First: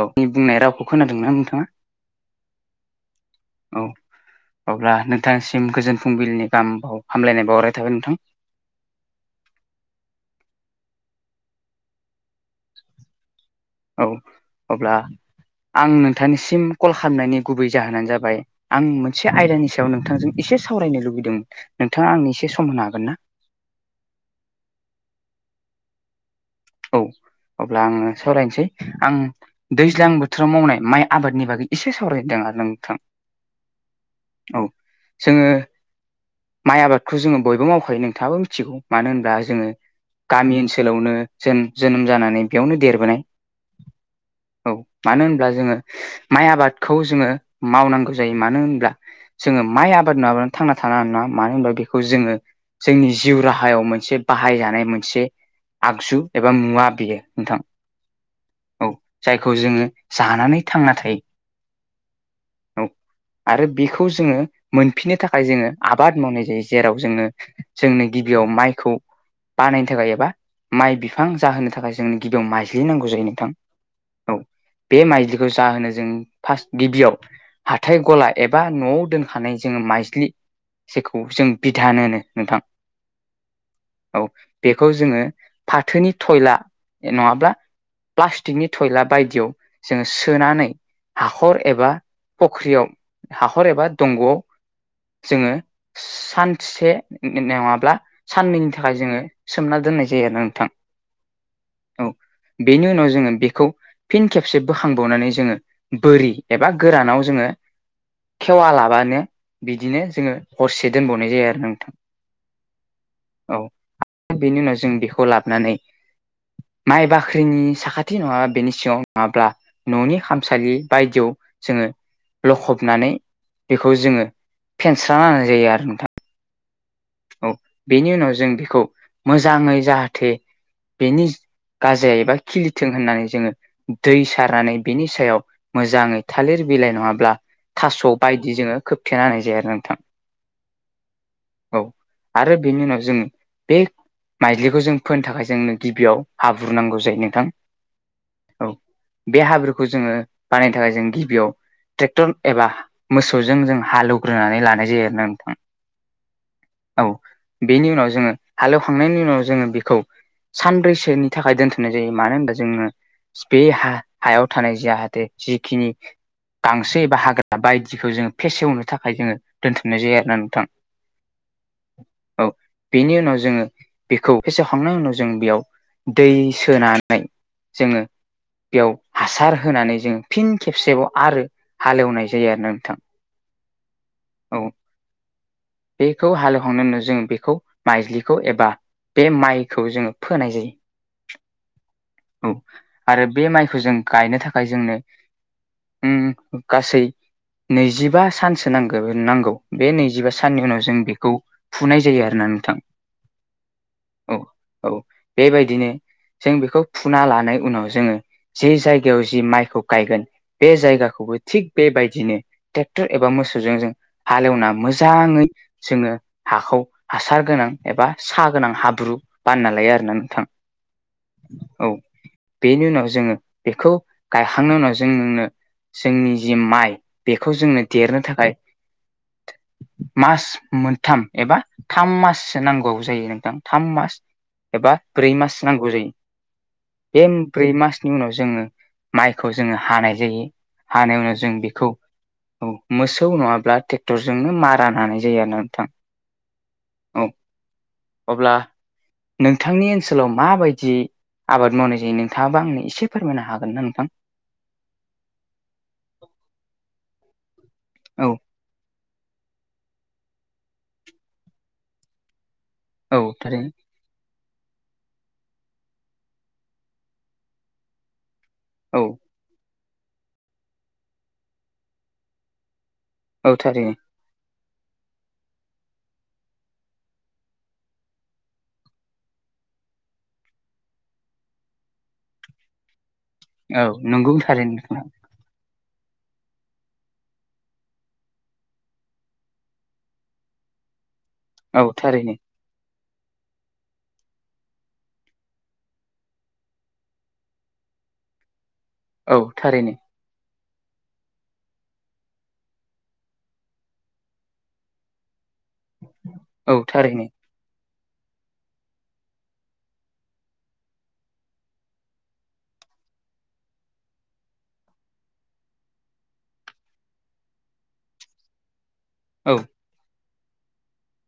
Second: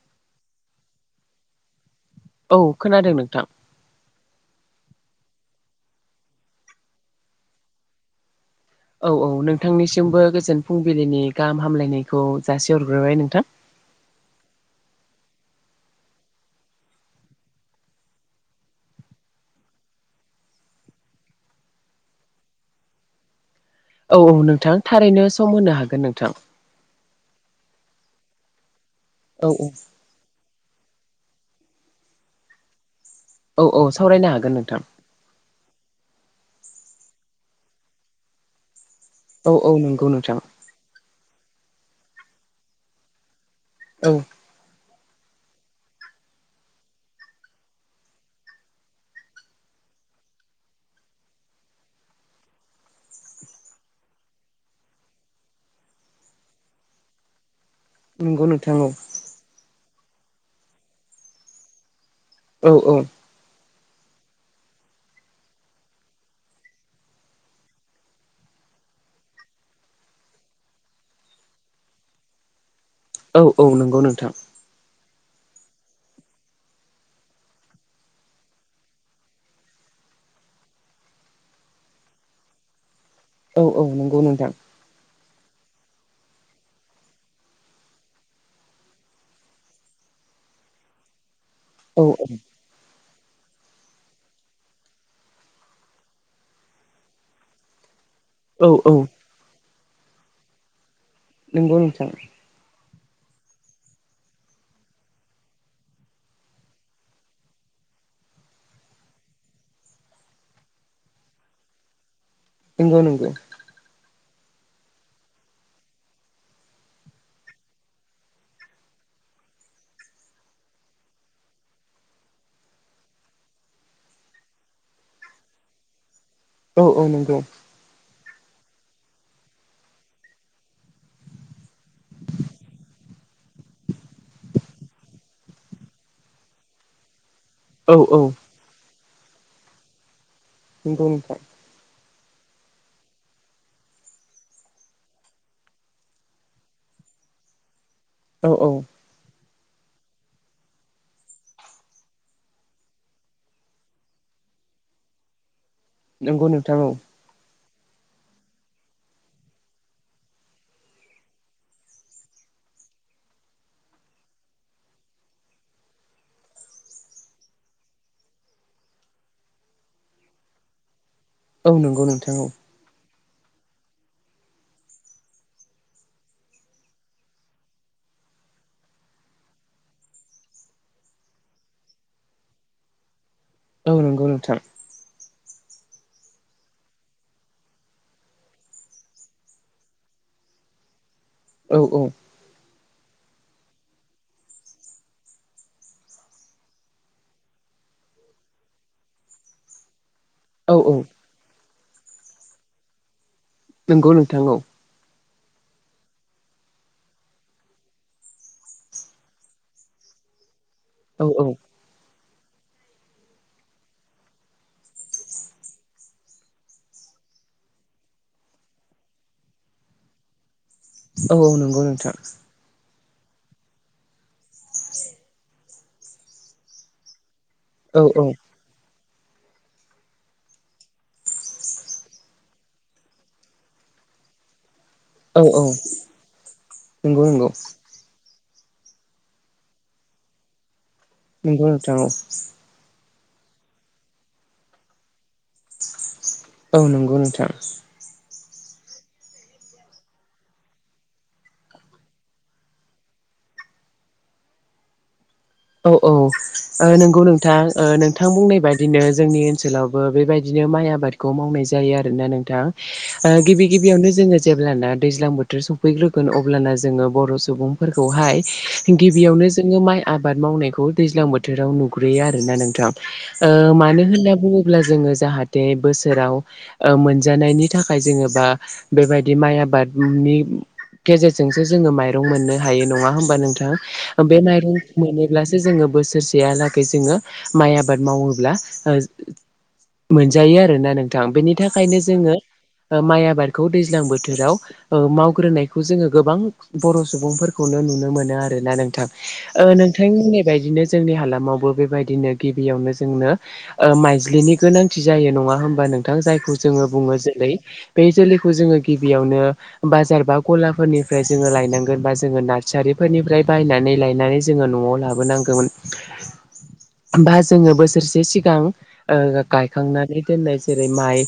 औ नि बुंनाय रावखौ खोनादोंना नोंथाङा? औ खोनादों नोंथां। औ अब्ला नोंथांसिम गोजोन फुंबिलिनि गाहाम हामलायनाय बावहरनाय थाबाय नोंथां। औ औ नोंथांनिसिमबो गोजोन फुंबिलिनि गाहाम हामलाय नायखौ जासि हरग्रोबाय नोंथां। औ अब्ला आं नोंथां निसिम कल खालामनायनि गुबै जाहोनानो जाबाय आं मोनसे आयदानि सायाव नोंथांजों एसे से सावरायनो लुबैदों नोंथाङा आंनि एसे सम होनो हागोन ना? औ औ नोंथां थारैनो सम होनो हागोन नोंथां। औ अब्ला आङो सावरायनसै आं औ दैज्लां बोथोराव मावनाय माइ आबादनि बागै एसे सावरायदो आरो नोंथां। औ औ सावरायनो हागोन औ नोंथां। जोङो माइ आबादखौ जोङो बयबो मावखायो नोंथाङाबो मिथिगौ। मानो होनब्ला औ जोङो औ नंगौ नोंथां गामि ओनसोलावनो जों जोनोम जानानै बेयावनो देरबोनाय औ। औ मानो होनब्ला जोङो माइ आबादखौ जोङो मावनांगौ जायो मानो होनब्ला जोङो माइ आबाद नङाबानो थांना थानो हानाय नङा मानो होनबा बेखौ जोङो जोंनि जिउ राहायाव मोनसे बाहाय जानाय मोनसे आगजु एबा मुवा बियो नोंथां। नंगौ नोंथां औ। जायखौ जोङो जानानै थांना थायो औ औ। आरो बेखौ जोङो मोनफिननो थाखाय जोङो आबाद मावनाय जायो। जेराव जोङो जोंनो गिबियाव माइ खौ बानायनो थाखाय एबा माइ बिफां जाहोनो थाखाय जोंनि गिबियाव माइ दिहुननांगौ जायो औ नोंथां। औ नंगौ नोंथां औ बे माइज्लिखौ जाहोनो जों फार्स्ट गिबियाव हाथाय गला एबा न'आव दोनखानाय जोङो माइज्लि जेखौ जों बिधान होनो नोंथां औ औ नंगौ नोंथां बेखौ जोङो। फाथोनि थयला नङाब्ला। प्लास्टिकनि टयला बायदियाव जोङो सोनानै हा हाखर एबा औ फख्रियाव हाखर एबा दंग'आव जोङो सानथिसे [unintelligible] नङाब्ला औ साननैनि थाखाय जोङो सोमना दोननाय जायो आरो नोंथां। नोंगौ नोंथां [unintelligible] जो बेखौ फिन खेबसे बोखांबावनानै जोङो बोरि एबा गोरानाव जोङो खेवा लाबानो बिदिनो जोङो हरसे दोनबावनाय जायो आरो नोंथां। नंगौ नगौ। औ बेनि उनाव जों बेखौ लाबोनानै माइ बाख्रिनि साखाथि नङाबा बेनि सिगङाव नङाब्ला न'नि खामसालि बायदियाव जोङो लखबनानै बेखौ जोङो फेनस्रा होननाय जायो आरो नोंथां [unintelligible] औ औ नंगौ। बेनि उनाव जों बेखौ मोजाङै जाहाथे बेनि गाजाय एबा खिलिथों होननानै जोङो दै सारनानै बेनि सायाव मोजाङै थालिर बिलाइ नङाब्ला औ औ थास' बायदि जोङो खोबथेना होनाय जाया आरो नोंथां। खिथुनिफ्राय [unintelligible] औ आरो बेनि उनाव जोङो बे माइजलिखौ जों फोनो थाखाय जोंनो गिबियाव हाब्रु नांगौ जायो नोंथां। औ बे हाब्रुखौ जोङो बानायनो थाखाय जों गिबियाव ट्रेक्टर एबा मोसौजों जों हालौवग्रोनानै लानाय जायो आरो ना नोंथां नंगौ नोंथां [unintelligible] व औ बेनि उनाव जोङो हालेवखांनायनि उनाव जोङो बेखौ सानब्रैसोनि थाखाय दोनथ'नाय जायो मानो होनबा जोङो बे ह हायाव थानाय जाहाथे जिखिनि गांसो एबा हाग्रा बायदिखौ जोङो फेसेवनो थाखाय जोङो दोनथ'नाय जायो आरोो [unintelligible] ना नोंथां औ नंगौ नोंथां औ। बेनि उनाव जोङो बेखौ फेसेखांनायनि उनाव जों बेयाव दै सोनानै। जोङो बेयाव हासार होनानै जों फिन खेबसेबाव आरो हालेवनाय जायो आरो ना नोंथां। औ नंगौ नोंथां। औ बेखौ हालेवखांनायनि उनाव जों बेखौ माइज्लिखौ एबा बे माइखौ जोङो फोनाय जायो। औ औ। आरो बे माइखौ जों गायनो थाखाय जोंनो गासै नैजिबा सानसो नांगौ नांगौ बे नैजिबा साननि औ उनाव जों बेखौ फुनाय जायो आरोो [unintelligible] ना नोंथां नंगौ औ नोंथांऔ [unintelligible] औ बेबायदिनो जों बेखौ फुना लानाय उनाव जोङो जे जायगायाव जि माइखौ गायगोन। बे औ जायगाखौबो थिग औ बेबायदिनो ट्रेक्टर एबा मोसौ जों हालेवना मोजाङै जोङो हाखौ हासार गोनां एबा स गोनां हाब्रु बानना लायो आरोो ना नोंथां। औ औ नंगौ नोंथां बेनि उनाव जोङो बेखौ गायखांनायनि उनाव जोंनो जोंनि जि माइ बेखौ जोंङनो औ देरनो औ थाखाय मास मोनथाम एबा थाम माससो नांगौ जायो नोंथां थाम मास एबा ब्रै औ मास औ नांगौ जायो बे नंगौ नंगौ ब्रै मासनि उनाव जोङो माइखौ जोङो हानाय जायो हानाय उनाव जों नंगौ बेखौ नोंथां औ औ मोसौ नङाब्ला ट्रेक्टरजोंनो मारानानाय जायो आरोना नोंथां। औ नंगौ नोंथां। अब्ला नोंथांनि ओनसोलाव माबायदि आबाद मावनाय जायो नोंथाङाबा आंनो एसे फोरमायनो हागोन ना नोंथां? औ औ औ नंगौ नोंथां औ नोंथाङा बुंनाय बादिनो जोंनि ओनसोलावबो बेबायदिनो माइ आबादखौ मावनाय जायो आरोना नोंथां। औ गिबि थारैनो गिबियावनो जोङो जेब्लाना दैज्लां बोथोर सफैग्रोगोन अब्लाना जोङो बर' सुबुंफोरखौहाय औ गिबियावनो जोङो माइ आबाद मावनायखौ दैज्लां बोथोराव नुग्रोयो आरोना नोंथां औ ओ थारैनो मानो होनना बुङो ब्ला जोङो जाहाथे बोसोराव मोनजानायनि थाखाय जोङो बा बेबायदि माइ आबादनि गेजेरजोंसो जोङो माइरं मोननो हायो नङा होम औ नोंथां नंगौ बे थारैनो माइरं खो नोंथां मोनोब्लासो जोङो बोसोरसेहालागै जोङो माइ आबाद मावोब्ला ओ मोनजायो आरोना नोंथां बेनि औ थाखायनो थारैनो जोङो माइ आबादखौ दैज्लां बोथोराव मावग्रोनायखौ जोङो गोबां बर' सुबुंफोरखौनो नुनो मोनो आरोना नोंथां। औ ओ थारैनो नोंथांमोननि बायदिनो जोंनि हालामावबो बेबायदिनो गिबियावनो जोंनो माइज्लिनि गोनांथि जायो नङा होमबा नोंथां जायखौ औ जोङो बुङो थारैनो जेरै बे जोलैखौ जोङो गिबियावनो बाजार बा गलाफोरनिफ्राय जोङो लायनांगोन बा जोङो नार्सारि फोरनिफ्राय बायनानै लायनानै जोङो न'आव लाबोनांगौमोन बा जोङो बोसोरसे सिगां ओ औ गायखांनानै दोननाय जेरै माइ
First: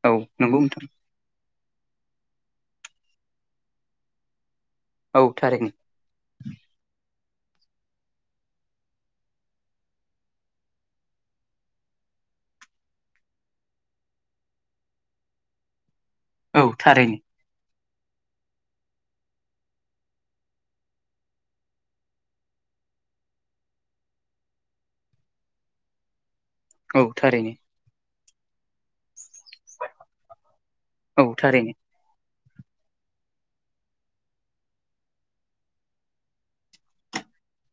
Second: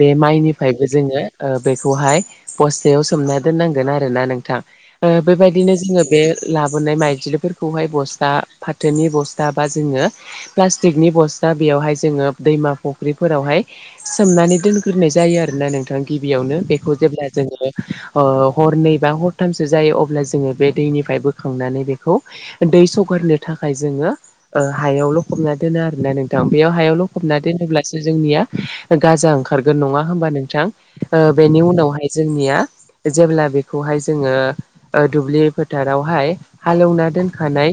बे औ नंगौ नोंथां माइनिफ्रायबो जोङो बेखौहाय बस्थायाव सोमना दोननांगोन आरोना नोंथां। ओ औ थारैनो बेबायदिनो जोङो बे लाबोनाय माइज्लि खौहाय बस्था फाथोनि बस्था बा जोङो प्लाटिकनि बस्था बेयावहाय जोङो दै मा फख्रिफोरावहाय सोमनानै दोनग्रोनाय जायो आरोना नोंथां। गिबियावनो औ बेखौ थारैनो जेब्ला जोङो ओ हरनै बा हरथामसो जायो अब्ला जोङो बे दैनिफ्राय बोखांनानै बेखौ दै सरगारनो थाखाय जोङो हायावल' हबना दोनो आरोना नों बेयाव हायावल' औ लखबना थारैनो दोनोब्लासो जोंनिया गाजां ओंखा ओंखारगोन नङा होनबा नोंथां औ बेनि थारैनो उनावहाय जों निया जेब्ला बेखौहाय जोङ दुब्लि फोथारावहाय हालवना मोनखानाय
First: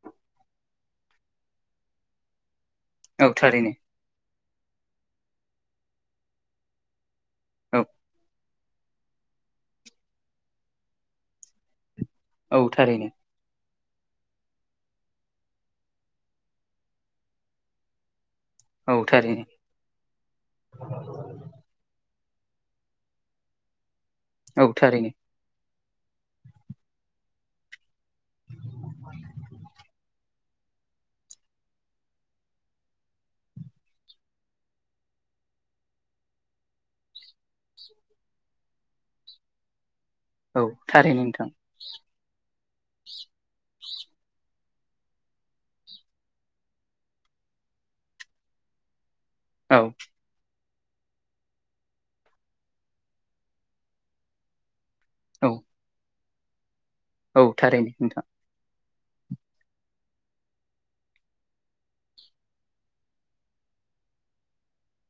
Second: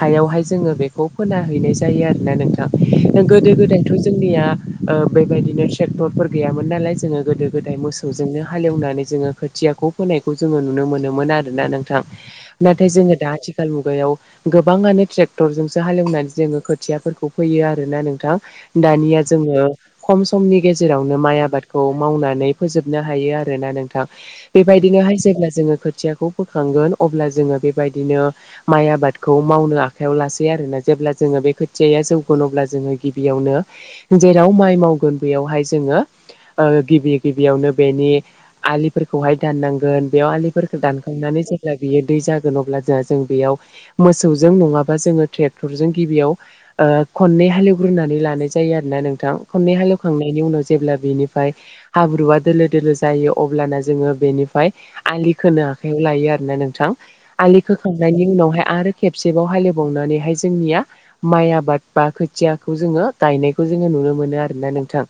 हायावहाय जोङो बेखौ फोना हैैनाय जायो आरोना नोंथां। औ गोदो थारैनो गोदायथ' जोंनिया बेबायदिनो ट्रेक्टरफोर गैयामोन नालाय जोङो गोदो गोदाय औ मोसौजोंनो हाल एवनानै जोङो खोथियाखौ फोनायखौ जोङो नुनो मोनोमोन आरोना नों [unintelligible] औ नाथाय थारैनो जोङो दा आथिखाल मुगायाव गोबाङानो ट्रेक्टरजोंसो हालेवनानै जोङो खोथियाफोरखौ फैयो आरोना नोंथां। औ दानिया थारैनो जोङो खम समनि गेजेरावनो माइ आबादखौ मावनानै फोजोबनो हायो आरोना नोंथां। औ थारैनो बेबायदिनोहाय जेब्ला जोङो खोथियाखौ बोखांगोन अब्ला जोङो बेबायदिनो माइ आबादखौ मावनो आखायाव लासै आरोना जेब्ला जोङो बे खोथियाया जौगोन अब्ला जोङो गिबियाव जेराव माइ मावगोन बेयावहाय जोङो ओ गिबि गिबियावनो बेनि आलिफोरखौहाय दाननांगोन। बेयाव औ आलिफोरखौ थारैनो दानखांनानै नोंथां जेब्ला बियो दै जागोन अब्ला जों जों बेयाव मोसौजों नङाबा जोङो ट्रेक्टरजों गिबियाव खननै हाल एवग्रोनानै लानाय जायो आरोना नोंथां। खननै औ हाल एवखांनायनि उनाव जेब्ला बेनिफ्राय हाब्रुआ दोलो दोलो जायो अब्लाना जोङो बेनिफ्राय आलि औ खोनो आखाइायाव लायो आरोना नोंथां। औ [unintelligible] होखांनायनि उनावहाय आरो खेबसेबाव हालेबावनानैहाय जोंनिया माइ आबाद बा खोथियाखौ जोङो गायनायखौ जोङो नु नुनो मोनो आरोना नोंथां?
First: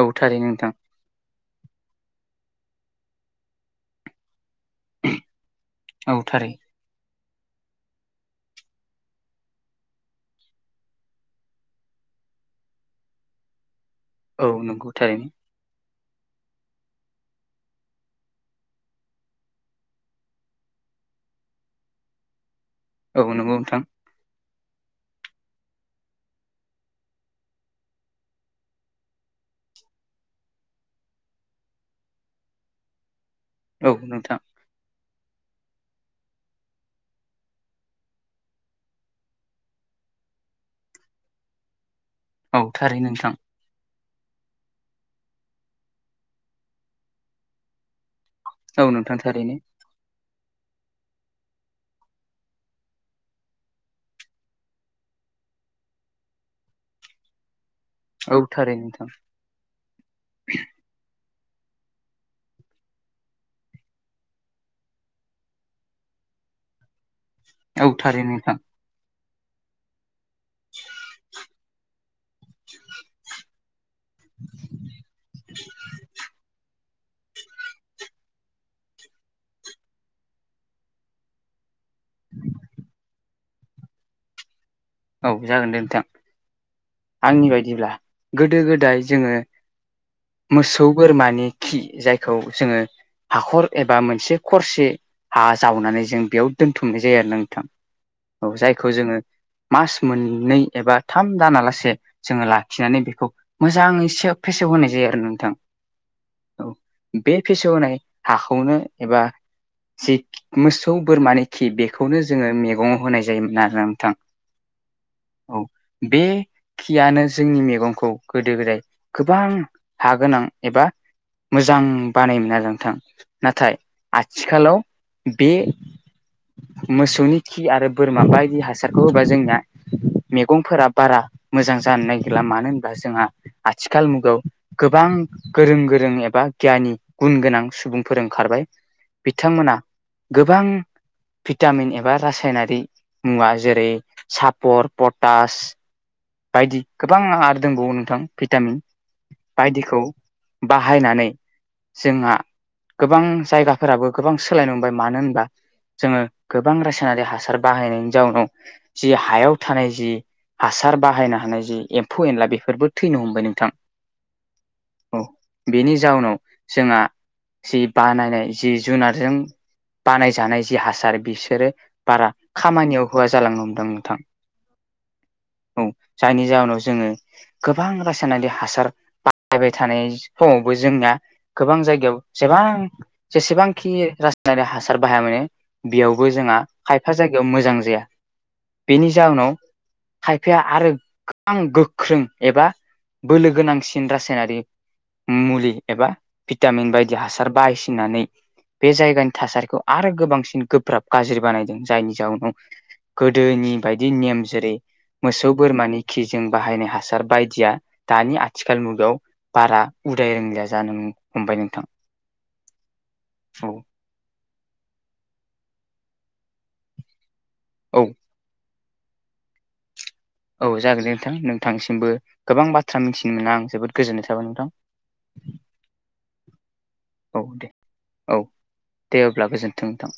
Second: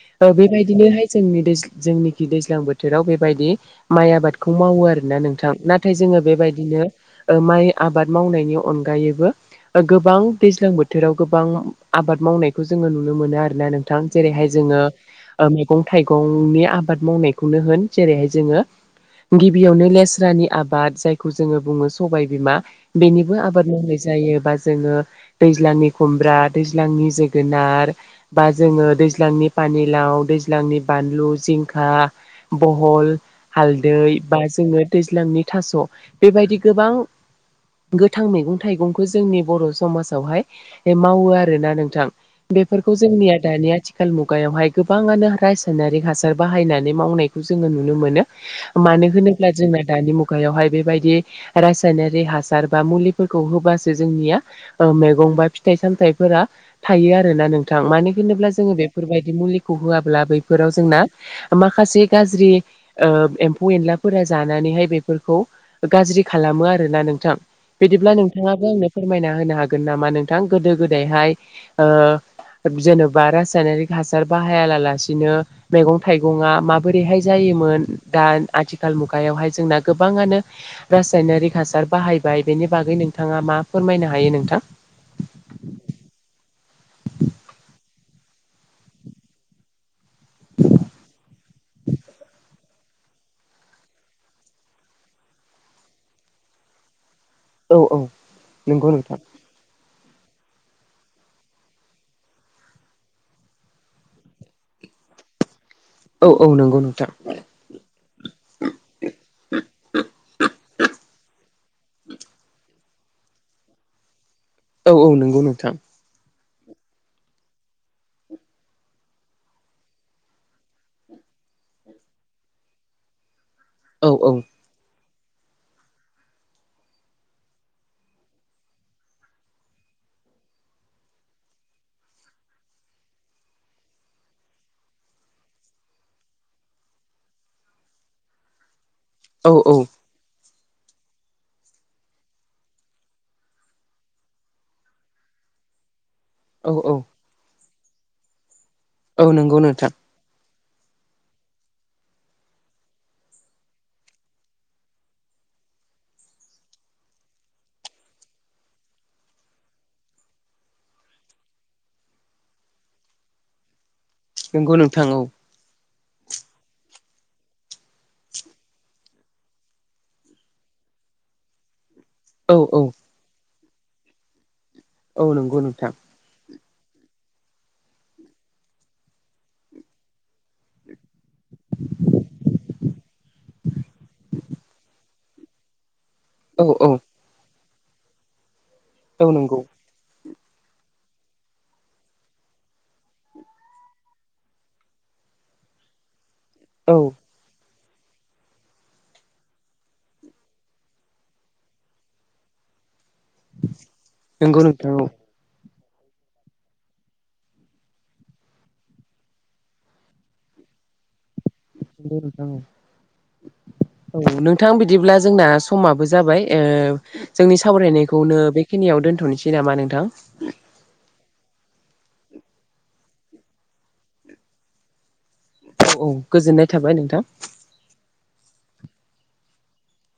औ थारैनो नोंथां बेबायदिनोहाय जोंनि दैयज जोंनिखि दैज्लां बोथोराव बेबायदि माइ आबाद खौ मावो आरोना नोंथां? नाथाय जोङो औ थारैनो बेबायदिनो ओ माइ आबाद मावनायनि अनगायैबो ओ गोबां दैज्लां बोथोराव गोबां आ आबाद मावनायखौ जोङो नुनो मोनो आरोना नोंथां जेरैहाय औ जोङ नंगौ थारैनो मेगं थाइगंनि आबाद मावनायखौनो होन जेरैहाय जोङो गिबियावनो लेस्रानि आबाद जायखौ जोङो बुङो स सबाय बिमा औ बेनिबो नंगौ आबाद नोंथां मावनाय जायो बा जोङो दैज्लांनि खुमब्रा दैज्लांनि जोगोनार बा जोङो दैज्लांनि फा पानिलाव दैज्लांनि बानलु जिंखा बहल औ हालदै नोंथां बा जोङो दैज्लांनि थास' बेबायदि गोबां गोथां मैगं थाइगंखौ जोंनि बर' समाजावहाय मावो आरोना नोंथां। औ बेफोरखौ थारैनो नोंथां जोंनिया दानिया आथि खाल मुगायावहाय गोबाङानो रासायनारिक हासार बाहायनानै मावनायखौ जोङो नुनो मोनो। औ मानो नोंथां होनोब्ला थारैनो जोंना दानि मुगायावहाय बेबायदि रासायनारि हासार बा मुलिफोरखौ होबासो जोंनिया ओ मैगं बा फिथाइ सामथाइफोरा थायो आरोना नोंथां। मानो औ होनोब्ला जोङो थारैनो नोंथां बेफोरबायदि मुलिखौ होआब्ला बैफोराव जोंना माखासे गाज्रिओ ओ एम्फौ एनलाफोरा जानानैहाय बेफोरखौ गाज्रि खालामो आरोना नोंथां। औ बिदिब्ला थारैनो नोंथां नोंथाङाबो आंनो फोर फोरमायना होनो हागोन नामा? नोंथां गोदो गोदायहाय ओ जोनोबा रासायनारिक हासार बाहाया ला लासिनो मैगं थाइगंआ माबोरैहाय जायो मोन दा आथिखाल मुगायावहाय जोंना गोबाङनो रासायनारि हासार बाहायबाय बेनि बागै नोंथाङा मा फोरमायनो हायो नोंथां? औ जागोन दे नोंथां आंनि बायदिब्ला गोदो गोदाय जोङो मोसौ बोरमानि खि जायखौ जोङो हाखर एबा मोनसे खरसे हा जावनानै जों बेयाव दोनथुमनो जायो नोंथां औ औ औ जायखौ नंगौ जोङो नोंथां। मास मोननै एबा थाम दानालासे जोङो लाखिनानै बेखौ मोजाङै से फेसेव होनाय जायो आरो नोंथां। औ औ नों। बे फेसेवनाय हाखौनो एबा जि मोसौ बोरमानि खि बेखौनो जोङो मैगङाव होनाय जायोमोन आरो नोंथां। औ औ नंगौ औ नोंथां। बे खियानो जोंनि मेगंखौ गोदो गोदाय गोबां हा गोनां एबा मोजां बानायोमोन आरो नोंथां नाथाय औ औ आथिखालाव बे मोसौनि खि आरो बोरमा बायदि हासारखौ होबा जों आ मैगंफोरा बारा मोजां जानो नागिरला मानो होनबा जोंहा आथिखाल मुगायाव गोबां गोरों गोरों एबा गियानि गुन गोनां सुबुंफोर ओंखारबाय औ बिथांमोना गोबां भिटामिन एबा रासायनारि मुवा जेरै - सापर पटास औ औ बायदि औ गोबां आरो दोंबावो नोंथां भिटामिन औ नंगौ नोंथां। बायदिखौ बाहायनानै जोंहा गोबां जायगाफोराबो गोबां सोलायनो मोनबाय मानो होनबा जोङो गोबां रासायनारि हासार बाहायनायनि जाउनाव जि हायाव थानाय जि हासार बाहायनो हानाय जि एम्फौ एनला बेफोरबो थैनो हमबाय नोंथां नंगौ नोंथां औ। बेनि जाउनाव जोंहा जि बानायनाय जि जुनारजों बानायजानाय जि हासार बिसोरो बारा औ औ खामानियाव होआ जालांनो हमदों नोंथां। औ नंगौ औ नोंथां। जायनि जाहोनाव जोङो गोबां रासायनारि हासार बाहायबाय थानाय समावबो जोंना गोबां जायगायाव सेबां जेसेबांखि रायारि हासार बाहाया मानो बेयावबो जोंहा औ औ खायफा जायगायाव मोजां जाया बेनि औ जाउनाव नंगौ खायफाया आरो गोबां गोख्रों एबा बोलो गोनांसिन रासायनारि मुलि एबा भिटामिन औ बायदि हासार बायसिनानै बे जायगानि थासारिखौ आरो गोबांसिन गोब्राब गाज्रि बानायदों जायनि जाउनाव गोदोनि बायदि नेम नंगौ जेरै नोंथां औ मोसौ बोरमानि खिजों बाहायनाय हासार बायदिया दानि आथिखाल मुगायाव बारा उदाय रोंलि या जानो हमबाय नोंथां औ औ नों थां बिदिब्ला जोंना समाबो जाबाय ओ जोंनि औ सावरायनायखौनो बे खिनियाव दोनथ'नोसै नामा नोंथां? औ जागोन दे नोंथां नोंथांसिमबो गोबां बाथ्रा मिथिनो मोनना आं जोबोद गोजोननाय थाबाय नोंथां। औ गोजोननाय थाबाय नोंथां। औ दे औ दे अब्ला गोजोन्थों नोंथां।